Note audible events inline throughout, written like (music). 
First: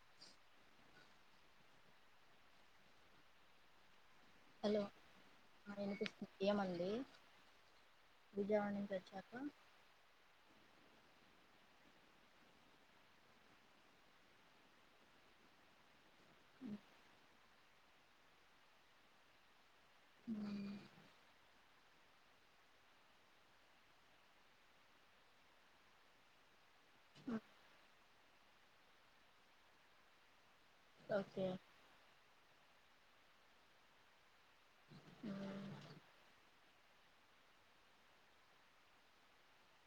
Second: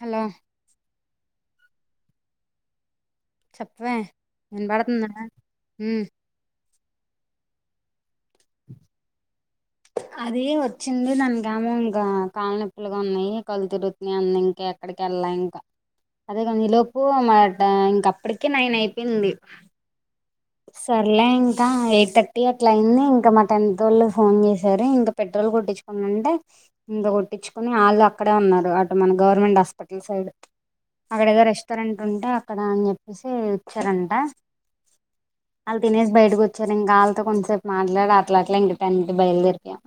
Hello చెప్పవే hello వినబడుతుందా ఆ ఉమ్ వినిపిస్తు ఏమంది విజయవాడ నుంచి వచ్చాక అది వచ్చింది దాని గముంగా కాళనొప్పులుగా ఉన్నాయి కళ్ళు తిరుతున్నాయి అని అంది ఇంకా అక్కడికి వెళ్ళా ఇంకా అదే కం ఈ లోపు మాట ఇంకప్పటికే నైన్ అయిపేంది సర్లే ఇంకా ఎయిట్ థర్టీ అట్లా అయింది ఇంకా మా టెన్తోళ్లు ఫోన్ చేశారు ఇంకా పెట్టు రలు కొట్టించుకునింటే ఇంత కొట్టించుకని ఆళ్ళు అక్కడే ఉన్నారు అటు మన గవర్నమెంట్ హాస్పిటల్ సైడ్ అక్కడగా ఓకే రెస్టారెంట్ ఉంటే అక్కడ అని చెప్పేసి ఇచ్చారంట సరే ఇంకా ఆలతో కొంతసేపు మాట్లాడు అట్లా అట్లా ఇంకటంటి బయలుదేరిపోయం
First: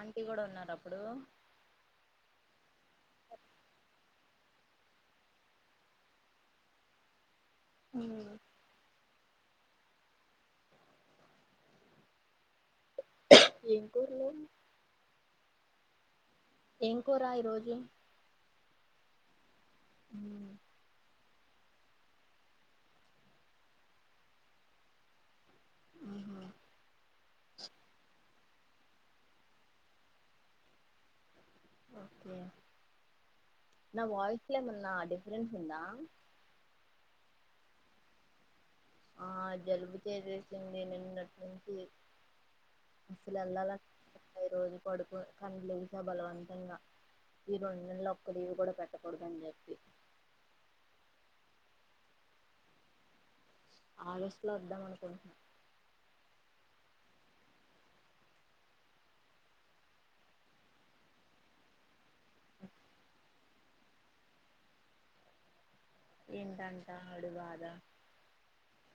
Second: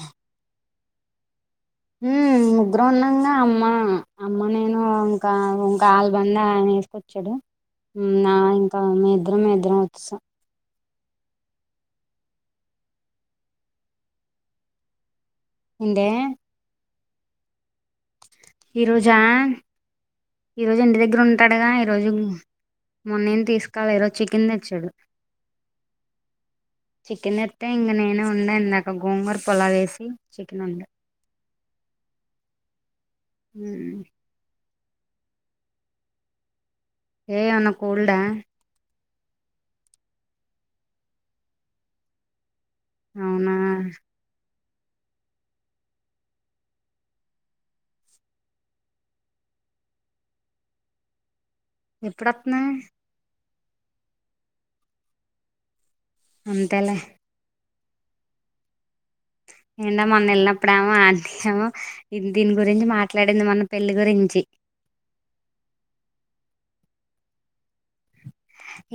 ఆంటీ కూడా ఉన్నారు అప్పుడు ఉ ముగ్గురం ఉన్నాంగా అమ్మా అమ్మ నేను ఇంకా ఇంకా ఆల్బంద ఆయన వేసుకొచ్చాడు ఉమ్ నా ఇంకా మీద్దరం మీద్దరం వచ్చేశాం ఏం కూర్లే ఎంటే ఏం కూర ఈరోజు ఈరోజా ఈరోజు ఇంటి దగ్గర ఉన్ త్తడగా ఈరోజు మొన్నేం తీసుకోలే ఈరోజు చికెన్ తెచ్చాడు చికెన్ ఎట్ట ఇంక నేనే వండా ఇందాక గోంగూర పలావ్ వేసి చికెన్ వండ ఓకే నా వయిస్లే ఏమ నా డిఫరెన్స్ ఉందా ఏమన్నా కోల్డా ఆ జలుబు చేసేసింది నిన్నటి నుంచి అసలు అవునా ఎల్లాల (inaudible) ఈరోజు పడుకొ కాని లేసిన బలవంతంగా ఈ రెండు నెలలు ఒక్క లీవ్ కూడా పెట్టకూడదు అని చెప్పి ఎప్పుడోత్నావు ఆగస్ట్ లో వద్దాం అనుకుంటున్న అంతేలే నిన్న మొన్న వెళ్ళినప్పుడు ఏమో అచ్చం దీని గురించి మాట్లాడింది మన పెళ్లి గురించి ఏంటంట వాడి బాధ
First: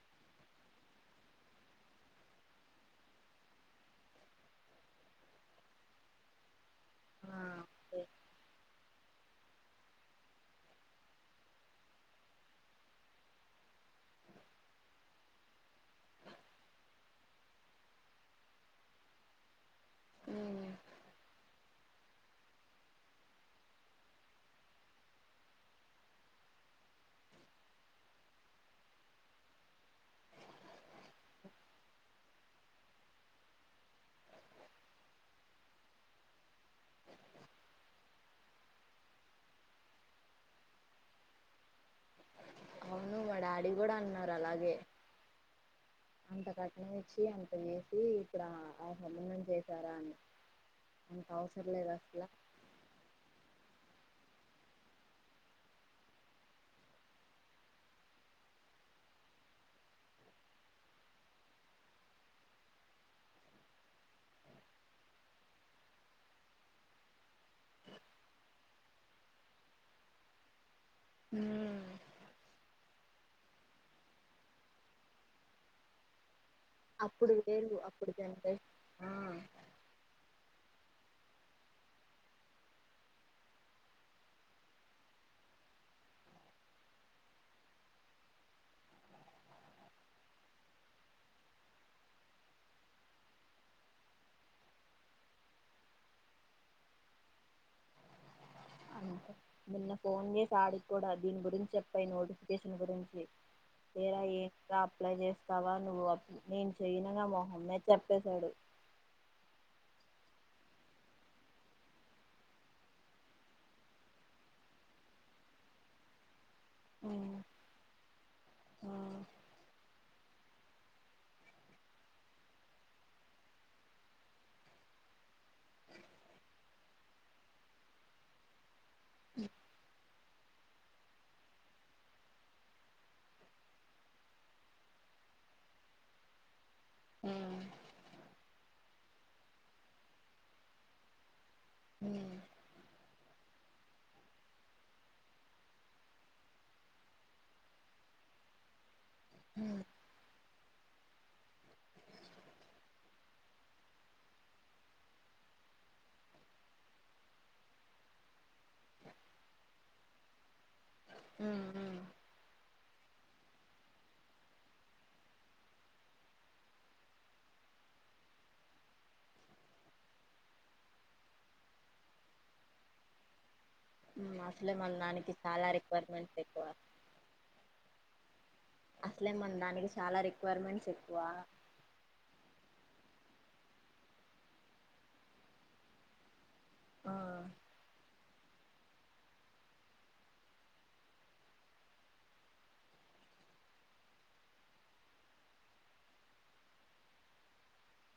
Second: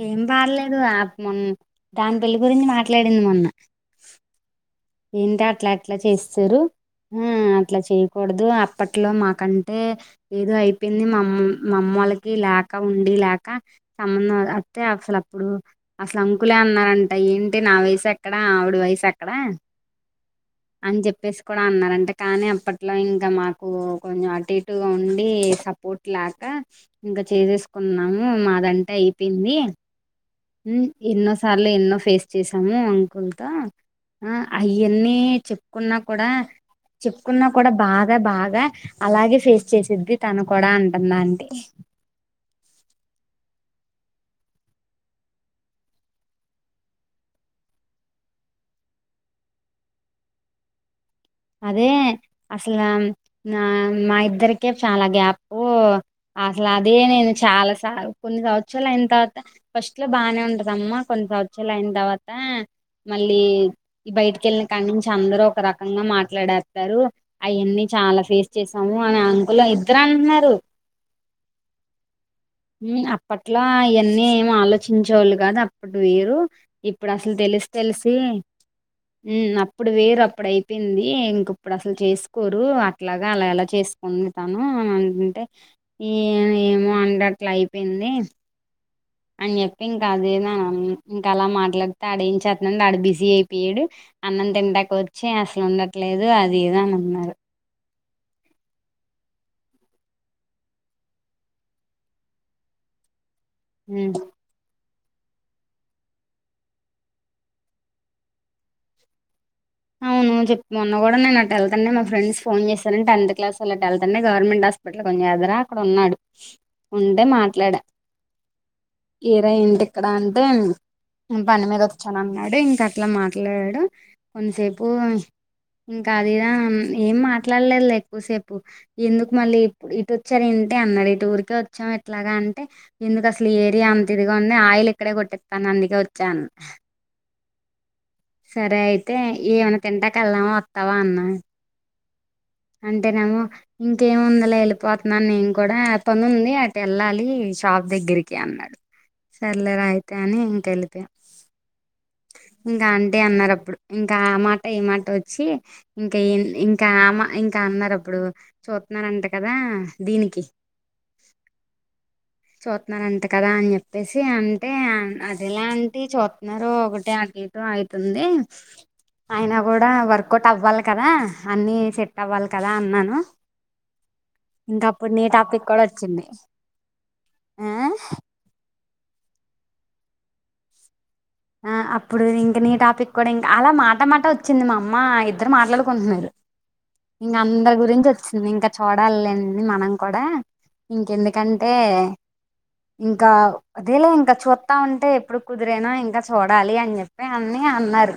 ఏం పాడలేదు మొన్న దాని పెళ్లిి గురించి మాట్లాడింది మొన్న ఏంటి అట్ల ఇట్ల చేసేసారు ఆ అట్లా చెయ్యకూడదు అప్పట్లో మాకంటే ఏదో అయిపోయింది మమ్ మమ్ వాళ్ళకి లేక ఉండి లేక సంబంధం వత్తే అసలు అప్పుడు అసలు అంకులే అన్న అంట ఏంటి నా వయసు ఎక్కడ ఆవిడ వయసు ఎక్కడ ఉమ్ అని చెప్పేసి కూడ అన్నారంట కానీ అప్పట్లో ఇంక మాకు కొంచెం అటు ఇటుగా ఉండి సపోర్ట్ లేక ఇంకా చేసేసుకున్నాము మాదంటే అయిపోయింది ఉమ్, ఎన్నోసార్లు ఎన్నో ఫేస్ చేసాము అంకుల్ తో అయన్నీ చెప్పుకున్నా కూడా చెప్పుకున్నా కూడా బాగా బాగా అలాగే ఫేస్ చేసిద్ది తను కూడా అంటుంద ఆంటీ అవును మా డాడీ గుడా అన్నారు అలాగే అంత కట్నం ఇచ్చి అంత చేసి ఇప్పుడు ఆ సంబంధం చేసారా అని అంత అవసరం అదే లేదు అసల అసల మ్ నా మా ఇద్దరికే చాలా గ్యాపు అసలే అదే నేను చాలా సార్లు అనుకున్న కొన్ని సంవత్సరాలు అయినా తర్వాత ఫస్ట్ లో బానే ఉంటదమ్మా కొన్ని సంవత్సరాలు అయిన తర్వాత మళ్ళీ ఈ బయటికెళ్ళిన కానుంచి అందరు ఒక రకంగా మాట్ మాట్లాడెత్తరు అయన్నీ చాలా ఫేస్ చేసాము అని అంకులు ఇద్దరు అంటున్నారు మ్మ్ మ్మ్ అప్పట్లో అయన్నీ ఏం ఆలోచించే వాళ్లు కాదు అప్పడు వేరు ఇప్పుడు అప్పుడు అసలు తెలిసి వేరు అప్పుడు తెలిసి జనరేషన్ ఆ మ్మ్ అప్పుడు వేరు అప్పుడు అయిపోయింది ఈ ఇంక ఇప్పుడు అసలు చేసుకోరు అట్లగా అలా ఎలా చేసుకుంటాను అని అంటుంటే ఏమ్ ఏమో అంత అట్లయిపోయింది అని చెప్పి ఇంకా అదే నా ఇంకా అలా మాట్లాడితే ఆడేంచేత్తన్నాడు వాడు బిజీ అయిపోయాడు అన్నం తింటాక వచ్చి అసలు ఉండట్లేదు అది ఇది అని అన్నారు అంతే నిన్న ఫోన్ చేసి ఆడికి కూడ దీని గురించి చెప్పేయ్ నోటిఫికేషన్ గురించి హ్మ్. ఏరా ఏంట్రా అప్లై చేస్తావా నువ్వు అప్ నేను చేయనని మొహం మీద చెప్పేశాడు అవును చెప్ మొన్న కూడా నేన్ అట్ వెళ్తండి మా ఫ్రెండ్స్ ఫోన్ చేసారు టెన్త్ క్లాస్ వాళ్లు అటు వెళ్తుంటే గవర్మెంట్ హాస్పిటల్ కొంచె అదర అక్కడ ఉన్నాడు ఉంటే ఉమ్ మాట్లాడా ఉమ్ ఏరా ఏంటి ఇక్కడ అన్ టే పని మీద వచ్చానన్నాడు ఇంక అట్లే మాట్లాడాడు కొంసేపు ఇంకా అది ఇది ఏం మాట్లాడలేదు ఎక్కువసేపు ఎందుకు మళ్ళీ ఇప్పుడు ఇటోచ్చారు ఏం అంటే అన్నడు ఈ టూర్కే వచ్చాం ఎట్లాగా అంటే ఎందుకు అసలు ఈ ఏరియా అంత ఇదిగా ఉంది ఆయిల్ ఇక్కడే కొట్టిత్తాను అందుకే వచ్చా అన్న సరే అయితే ఏమైనా తింటాక వెళ్ళామా వత్తావా అన్నాడు మ్మ్ అంటేనేమో ఇంకేముందిలే వెళ్ళిపోతున్నా నేను కూడా పనుంది అటెళ్ళాలి షాప్ దగ్గరికి అన్నాడు ఉమ్ సర్లేరా అయితే అని ఇంకా వెళ్ళిపోయ్యామ్ ఇంకా అంటీ అన్నారు అప్పుడు ఇంకా ఆ మాట ఈ మాట వచ్చి ఇంకె ఇంకా ఆమ ఇంకా అన్నారు అప్పుడు చూత్తున్నారంట కదా దీనికి ఉం ఉం (unintelligible) చూత్తున్నారంట కదా అని చెప్పేసి అంటే అదేలా అంటి చూత్తున్నార ఒకటే ఎతు ఆయితుంది అయినా కూడా వర్కౌట్ అవ్వాలి కదా అన్నీ సెట్ అవ్వాలి కదా అన్నాను అసలే ఇంకా మన అప్పుడు నీ దానికి టాపిక్ చాలా కూడా వచ్చింది రిక్వైర్మెంట్స్ ఎక్కువ ఆ అసలే మన దానికి చాలా రిక్వైర్మెంట్స్ ఎక్కువ ఆ అప్పుడు ఇంకా నీ టాపిక్ కూడా ఇంకా అలా మాట మాట వచ్చింది మా అమ్మ ఇద్దరు మాట్లాడుకుంటున్నారు ఆ ఇంక అందరి గురించి వచ్చింది ఇంకా చూడాలి మనం కూడా ఇంకెందుకంటే ఇంకా అదేలే ఇంకా చూస్తా ఉంటే ఎప్పుడు కుదిరేనా ఇంకా చూడాలి అని చెప్పి అన్ని అన్నారు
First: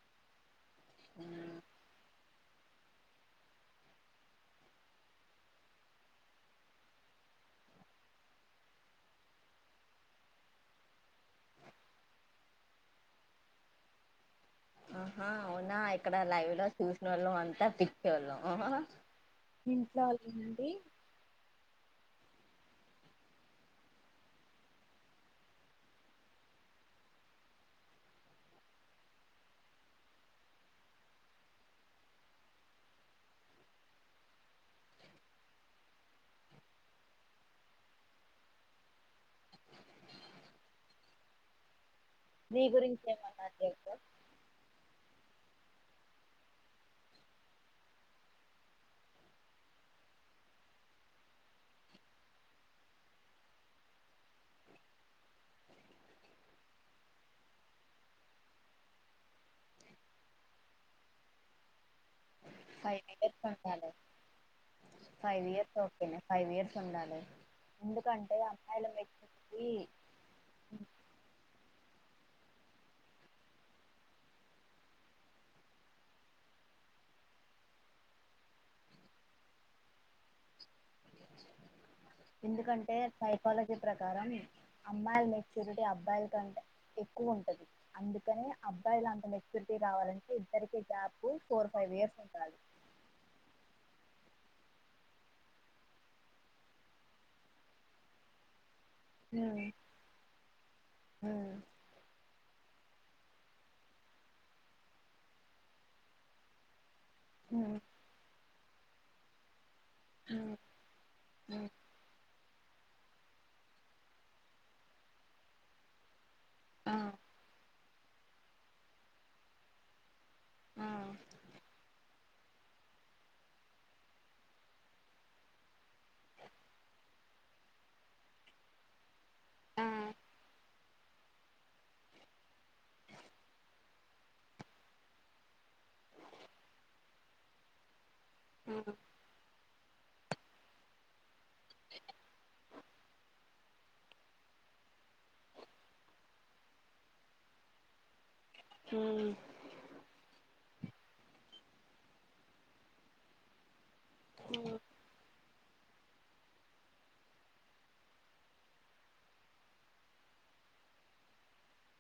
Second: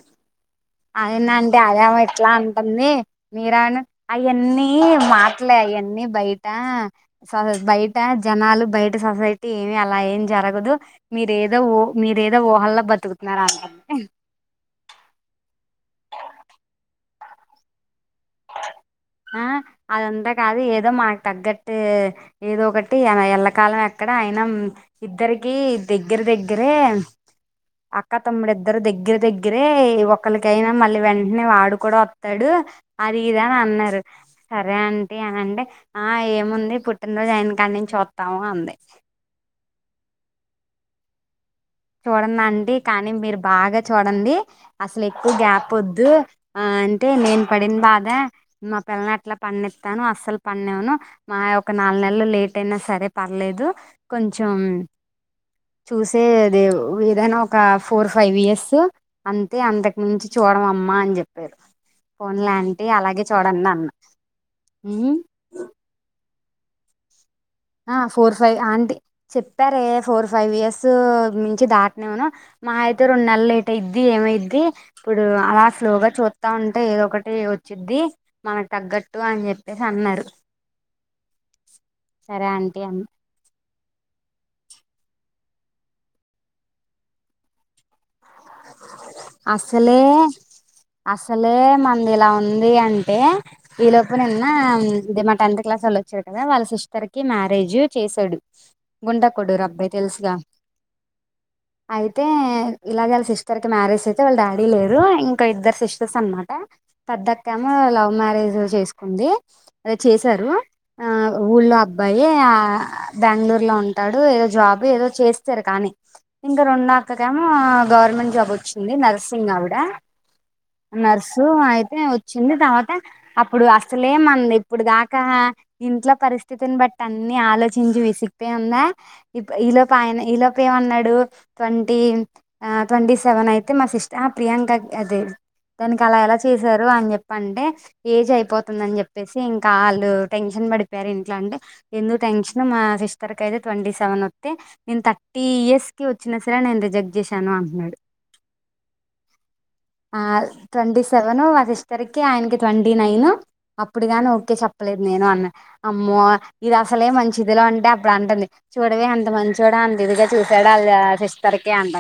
ఆయన అంటే ఆదమ (unintelligible) ఎట్లా అంటుంది మీరా అవన్నీ మాటలే అవన్నీ బయట బయట జ (unintelligible) జనాలు బయట సొసైటీ ఏమి అలా ఏం జరగదు మీరేదో మీరేదో ఊహల్లో బతుకుతున్నా అ (unintelligible) ఆహా అవునా ఇక్కడ లైవ్ లో చూసనోళ్ళ అంతా పిక్ ఆ అది అంతా వాళ్ళు కాదు నుండి ఏదో మాకు తగ్గట్టు ఏదో ఒకటి ఎళ్లకాలం ఎక్కడ అయిన ఇద్దరిక దగ్గర దగ్గరే అక్క తమ్ముడు ఇద్దరు దగ్గర దగ్గరే ఒకరికైనా మళ్ళీ వెంటనే వాడు కూడా వత్తాడు అది ఇదా అని అన్నారు సరే అంటీ అంటే ఆ ఏముంది పుట్టినరోజు ఆయన కాడి నుంచి కొత్తామ అంది చూడండి నీ అండి గురించి కానీ మీరు ఏమన్నారు బాగా చెప్పు చూడండి అసలు ఎక్కువ గ్యాప్ పొద్దు ఆ అంటే నేను పడిన బాధ మా పిల్లని ఎట్లా పన్నిస్తాను అస్సలు పన్నె నను మా ఒక నాలుగు నెలలు లేట్ అయినా సరే పర్లేదు కొంచెం చూసే అదే ఏదైనా ఒక ఫోర్ ఫైవ్ ఇయర్స్ అంతే అంతకు మించి చూడం అమ్మా అని చెప్పారు ఫోన్ లాంటి ఫైవ్ అలాగే ఇయర్స్ చూడండి అన్న ఉండాలి హ్మ్ ఫైవ్ ఇయర్స్ ఓకేనే ఫైవ్ ఇయర్స్ ఉండాలి ఆ ఫోర్ ఎందుకంటే ఫైవ్ అమ్మాయిల ఆంటీ మెచ్యూరిటీ చెప్పారే ఫోర్ ఫైవ్ ఇయర్స్ మించి దాట్ నేవును మా అయితే రెండు నెల లేట్ అయిది ఏమైది ఇప్పుడు అలా స్లోగా చూస్తా ఉంటే (unintelligible) ఏదొకటి వచ్చిద్ది మనకు తగ్గట్టు అని చెప్పేసి అన్నారు సరే ఆంటీ ఎందుకంటే అని సైకాలజీ ప్రకారం అమ్మాయిల మెచ్యూరిటీ అబ్బాయిల కంటే ఎక్కువ ఉంటది అందు అసలే ఇద్దరికి గ్యాప్ అసలే ఫోర్ ఫైవ్ మంది ఇయర్స్ ఇలా ఉండాలి ఉంది అంటే ఇలో (unintelligible) ఇప్పుడు నిన్న ఇది మా టెన్త్ క్లాస్ వాళ్ళ వచ్చారు కదా వాళ్ళ సిస్టర్ కి మ్యారేజ్ చేసాడు గుండ ఉమ్ కొడురు అబ్బాయి తెలుసుగా ఉమ్ అయితే ఇలాగలు సిస్టర్ కి మ్యారేజ్ అయితే వాళ్ళ డాడీ లేరు ఇంకా ఇద్దరు సిస్టర్స్ అనమాట పెద్దక్కెమో ఉమ్ లవ్ మ్యారేజ్ చేసుకుంది అద (unintelligible) ఉమ్ చేశారు ఆ ఊళ్ళో అబ్బాయి ఆ ఆ బెంగళూరు లో ఉంటాడు ఏదో జాబ్ ఏదో చేస్తారు కానీ ఇంకా రెండో ఆ అక్కకు ఏమో గవర్నమెంట్ జాబ్ వచ్చింది నర్సింగ్ ఆవిడ ఆ నర్సు అయితే వచ్చింది తర్వాత అప్పుడు అసలేమంది ఇప్పుడు దాకా ఇంట్లో పరిస్థితిని బట్టి అన్ని ఆలోచించి విసిగిపోయి ఉందా ఈ ఆ లోపు ఆయన నాతో ఏమన్నాడు ట్వంటీ న్త్ ఆ ట్వంటీ సెవెన్ అయితే మా సిస్టర్ ఆ ప్రియాంక అదే అదే తనకు అలా ఎలా చేశారు అని చెప్పి అంటే ఏజ్ అయిపోతుందాని అని చెప్పేసి ఇంకా వాళ్లు టెన్షన్ పడిపోయారు ఇంట్లో అంటే ఎందుకు టెన్షన్ మా సిస్టర్ కు అయితే ట్వంటీ సెవెన్ వత్తె నేను థర్టీ ఇయర్స్ కి వచ్చినా సరే నేను రిజెక్ట్ చేశాను అంటున్నాడు మ్మ్ ఆ ట్వంటీ సెవెన్ మా సిస్టర్ కి ఆయనకి ట్వంటీ నైన్ అప్పుడు గాని ఓకే చెప్పలేదు నేను అమ్మో ఇది అసలే మంచిదిలే అంటే అప్పుడు అంటుంది చూడవే ఎంత మంచొడొ అంటివి చూసాడ వాళ్ళ్ సిస్టర్ కి అంటా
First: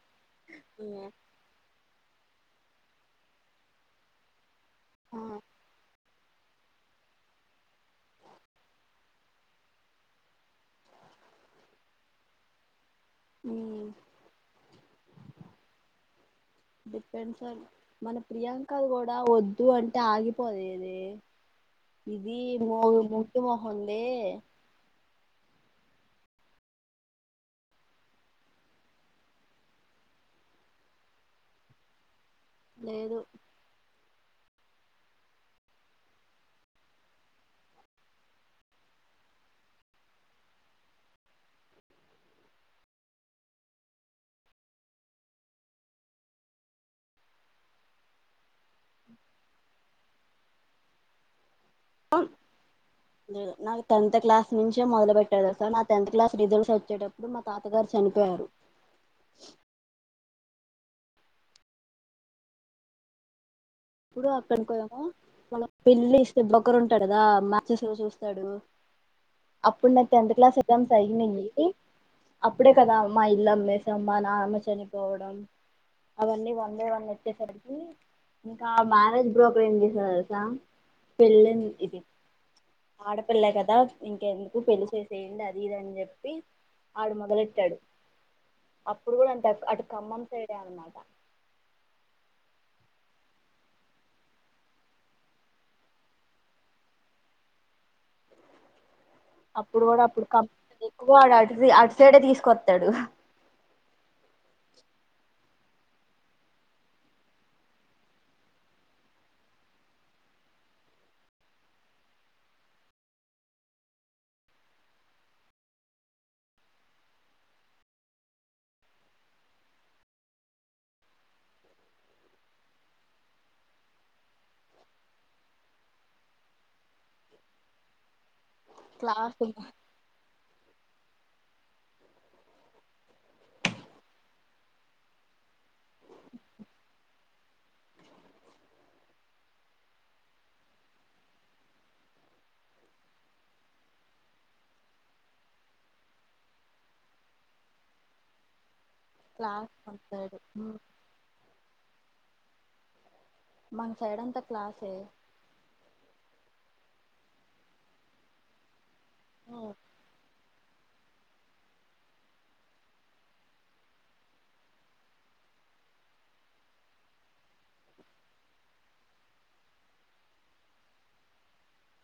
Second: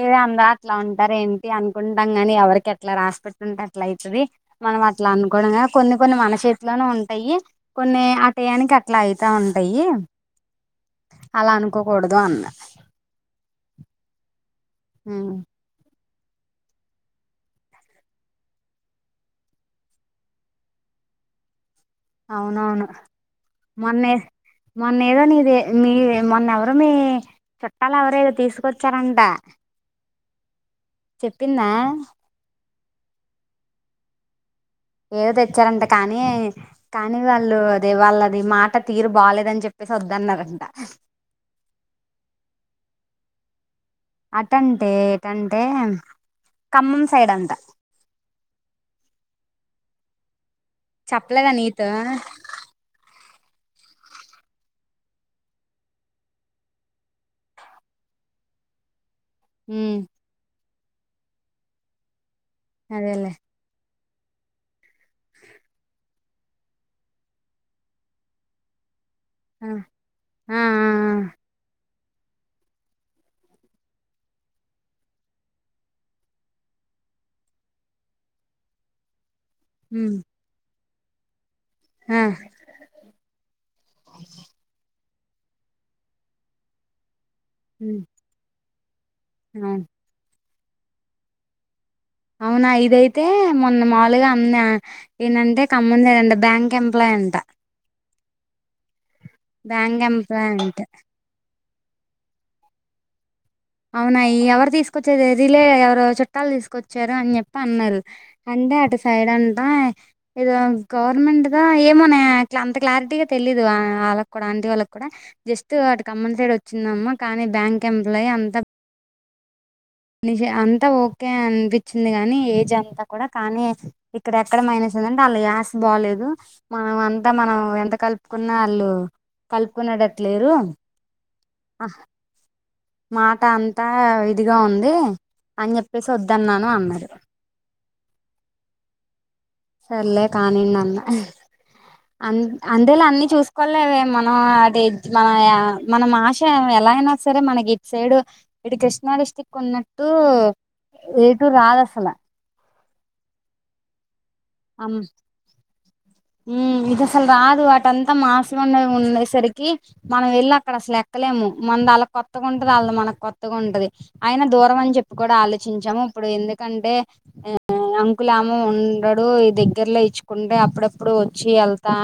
ఇగొ అందా అట్లా ఉంటారు ఏంటి అనుకుంటా కాని ఎవరికి ఎట్లా రాసి పెట్టుంటే అట్ల అయితది మనం అట్లా అనుకొవడమే కొన్ని కొన్ని మన చేతిలో నే ఉంటా ఉంటాయి కొన్ని ఆ టయానికి అట్లా అయితా ఉంటాయి అలా అనుకోకూడదు అన్న మ్మ్ ఉను మనం ప్రియాంకది కూడా వద్దు అంటే ఆగిపోలేదే ఇది అవునవును మూరుడు ముచ్చ మొహందీ మొన్నే మొన్న ఏదో నీది మీ మొన్న ఎవరో మీ చుట్టాలు ఎవరో తీసుకొచ్చారంట చెప్పిందా లేదు ఎవరో తెచ్చారంట కానీ కానీ వాళ్ళు అదే వాళ్ళది మాట తీరు బాలేదని చెప్పి సి వద్దన్నారాంట అతన్ తో ఏటంటే ఖమ్మం సైడ్ అంట చెప్పలేదా నీతో నాకు టెన్త్ క్లాస్ నుంచే మొదలు పెట్టారు సో నా టెన్త్ క్లాస్ రిజల్ట్స్ వచ్చేటప్పుడు మా తాతగారు చనిపోయారు మ్మ్ అదేలేే పెళ్లి చేసే బ్రోకర్ ఉంటాడు కదా మ్యాచెస్ ఏవో చూస్తాడు ఆ అప్పుడు నా టెన్త్ క్లాస్ ఆ ఆ ఎగ్జామ్స్ అయినింది అప్పుడే కదా మా ఇల్లు అమ్మేసాం మా నాన్న చనిపోయడని అవన్నీ వన్ బై వన్ వచ్చేసరికి ఇంకా మ్యారేజ్ బ్రోకర్ ఏం చేసాడో ఉమ్ తెలుసా పెళ్లి ఇది ఆ ఆడపిల్ల కదా ఇంకెందుకు పెళ్లి చేసి చేయండి అది ఇది అని చెప్పి ఆడు మొదలెట్టాడు ఉమ్ అప్పుడు కూడా అంతే అటు అవును కమ్మం సైడే అన్నమాట అవునా ఇది అయితే మొన్న మాములుగా అమ్మ ఏందటే ఖమ్మం లో ఎదో బ్యాంక్ ఎంప్లాయ్ అంటా అప్పుడు కూడా అప్పుడు క ఎంప్లాయ్ అంట ఎక్కువగా అటు సైడే తీసుకొస్తాడు అవునా ఎవరు తీసుకొచ్చారు ఇదిలే ఎవరో చుట్టాలు తీసుకొచ్చారు అని చెప్పి అన్నారు కాని అటు సైడ్ అంటా ఎదో గవర్నమెంట్ దా ఏమోనే అంత క్లారిటీగా తెలీదు వాళ్ళకు కూడా ఆంటి వాళ్ళకు కూడా జస్ట్ అటు ఖమ్మం సైడ్ వచ్చిందమ్మా కానీ బ్యాంక్ ఎంప్లాయ్ అ ని అంతా ఓకే అనిపించింది కాని ఏజ్ అంతా కూడా కానీ ఇక్కడ ఎక్కడ మైనస్ ఆస్తిబాలేదు మనం అంతా మనం ఎంత కలిపి కున్నా వాళ్ళు క్లాస్ కలుపుకునే టట్లు లేరు మాట అంతా ఇదిగా ఉంది అని చెప్పేసి వద్దు అన్నరు సర్లే కానీయండి అన్న అ అంతేలా అన్ని చూసుకోవలేవ మనం అ మన మనం ఆష ఎలా అయినా సరే మనకి ఇట్ సైడు ఇడు కృష్ణ కృష్ణ డిస్టిక్ క్లాస్ ఉన్నట్టు వస్తాడు ఏటు రాదు ఆసలు మన సైడ్ అంతా క్లాసే ఇది అసలు రాదు అటుఅంత మాసులోనే ఉండేసరికి మనం వెళ్ళ అక్కడ అసలు ఎక్కలేము మనది వాళ్ళ కొత్తగా ఉంటది వాళ్ళ మనకు కొత్తగా ఉంటది అయినా దూరం అని చెప్ప కూడా ఆలోచించమూ ఇప్పుడు ఎందుకంటే ఆ అంకుల్ ఏమో ఉండడు ఇప్పుడు ఈ దగ్గరలో ఇచ్చుకుంటే అప్పుడప్పుడు వచ్చి వెళ్తా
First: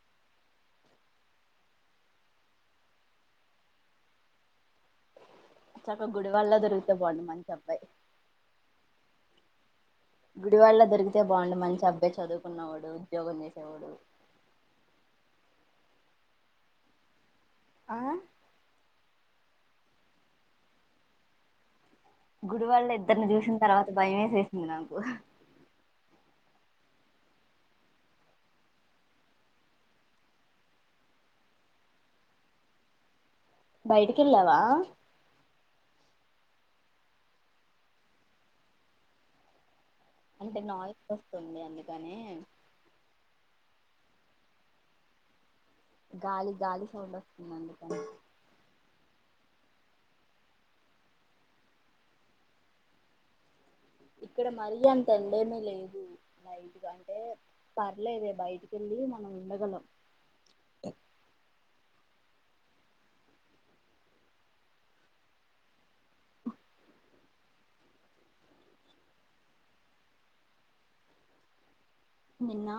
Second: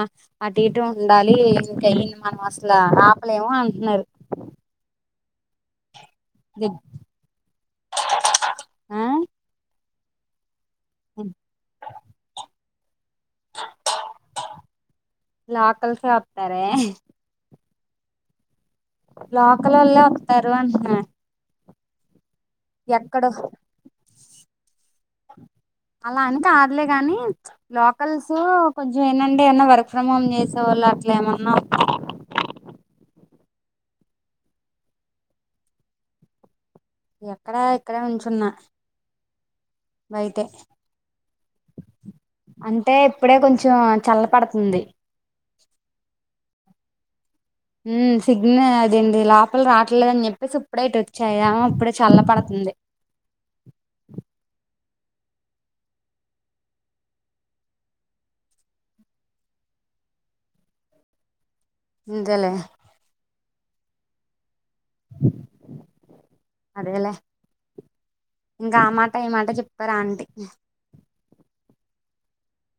అటు ఇటు ఉండాలి ఇం మనము ఆసలా ఆపలేమో అంటున్నారు చక్కగా గుడివాడలో దొరికితే అయిపోవు మంచి అబ్బాయి ఆ గుడివాడలో దొరికితే బాగుండు మంచి అబ్బాయి చదువుకున్నవాడు ఉద్యోగం చేసేవాడు నాకు ఎవరు ఆప్తారే ఆ లోకల లోలే వస్తారు అంటున్నారు గుడివాడలో ఇద్దరుని చూసిన తర్వాత భయమేసేసింది నాకు అలా అని కాదులే కాని లోకల్స్ కొంచెం ఏంటంటే ఏమన్న వర్క్ ఫ్రమ్ హోమ్ చేసేవాళ్ళు ఇలా అట్లే ఏమన్నా బయటికి వెళ్ళావా ఎక్కడ ఇక్కడే నిలుచున్న అంటే నాలేజ్ వస్తుంది అందుకని అంటే ఇప్పుడే కొంచెం చల్ల పడుతుంది గాలి గాలి సౌండ్ వస్తుంది అందుకని ఉ సిగ్నల్ అదేంది లోపల రావట్లేదుని చెప్పేసి ఇప్పుడే ఇటు వచ్చాయ అప్పుడే చల్ల పడుతుంది అంటే ఇక్కడ మరి అంత ఎండ లేదు నైట్ అంటే పర్లేదే బయటికిళ్ళ మనం ఉడగలం అంతేలే ఉ అదేలే ఇంకా ఆ మాట ఈ మాట చెప్పారు ఆంటీ నిన్న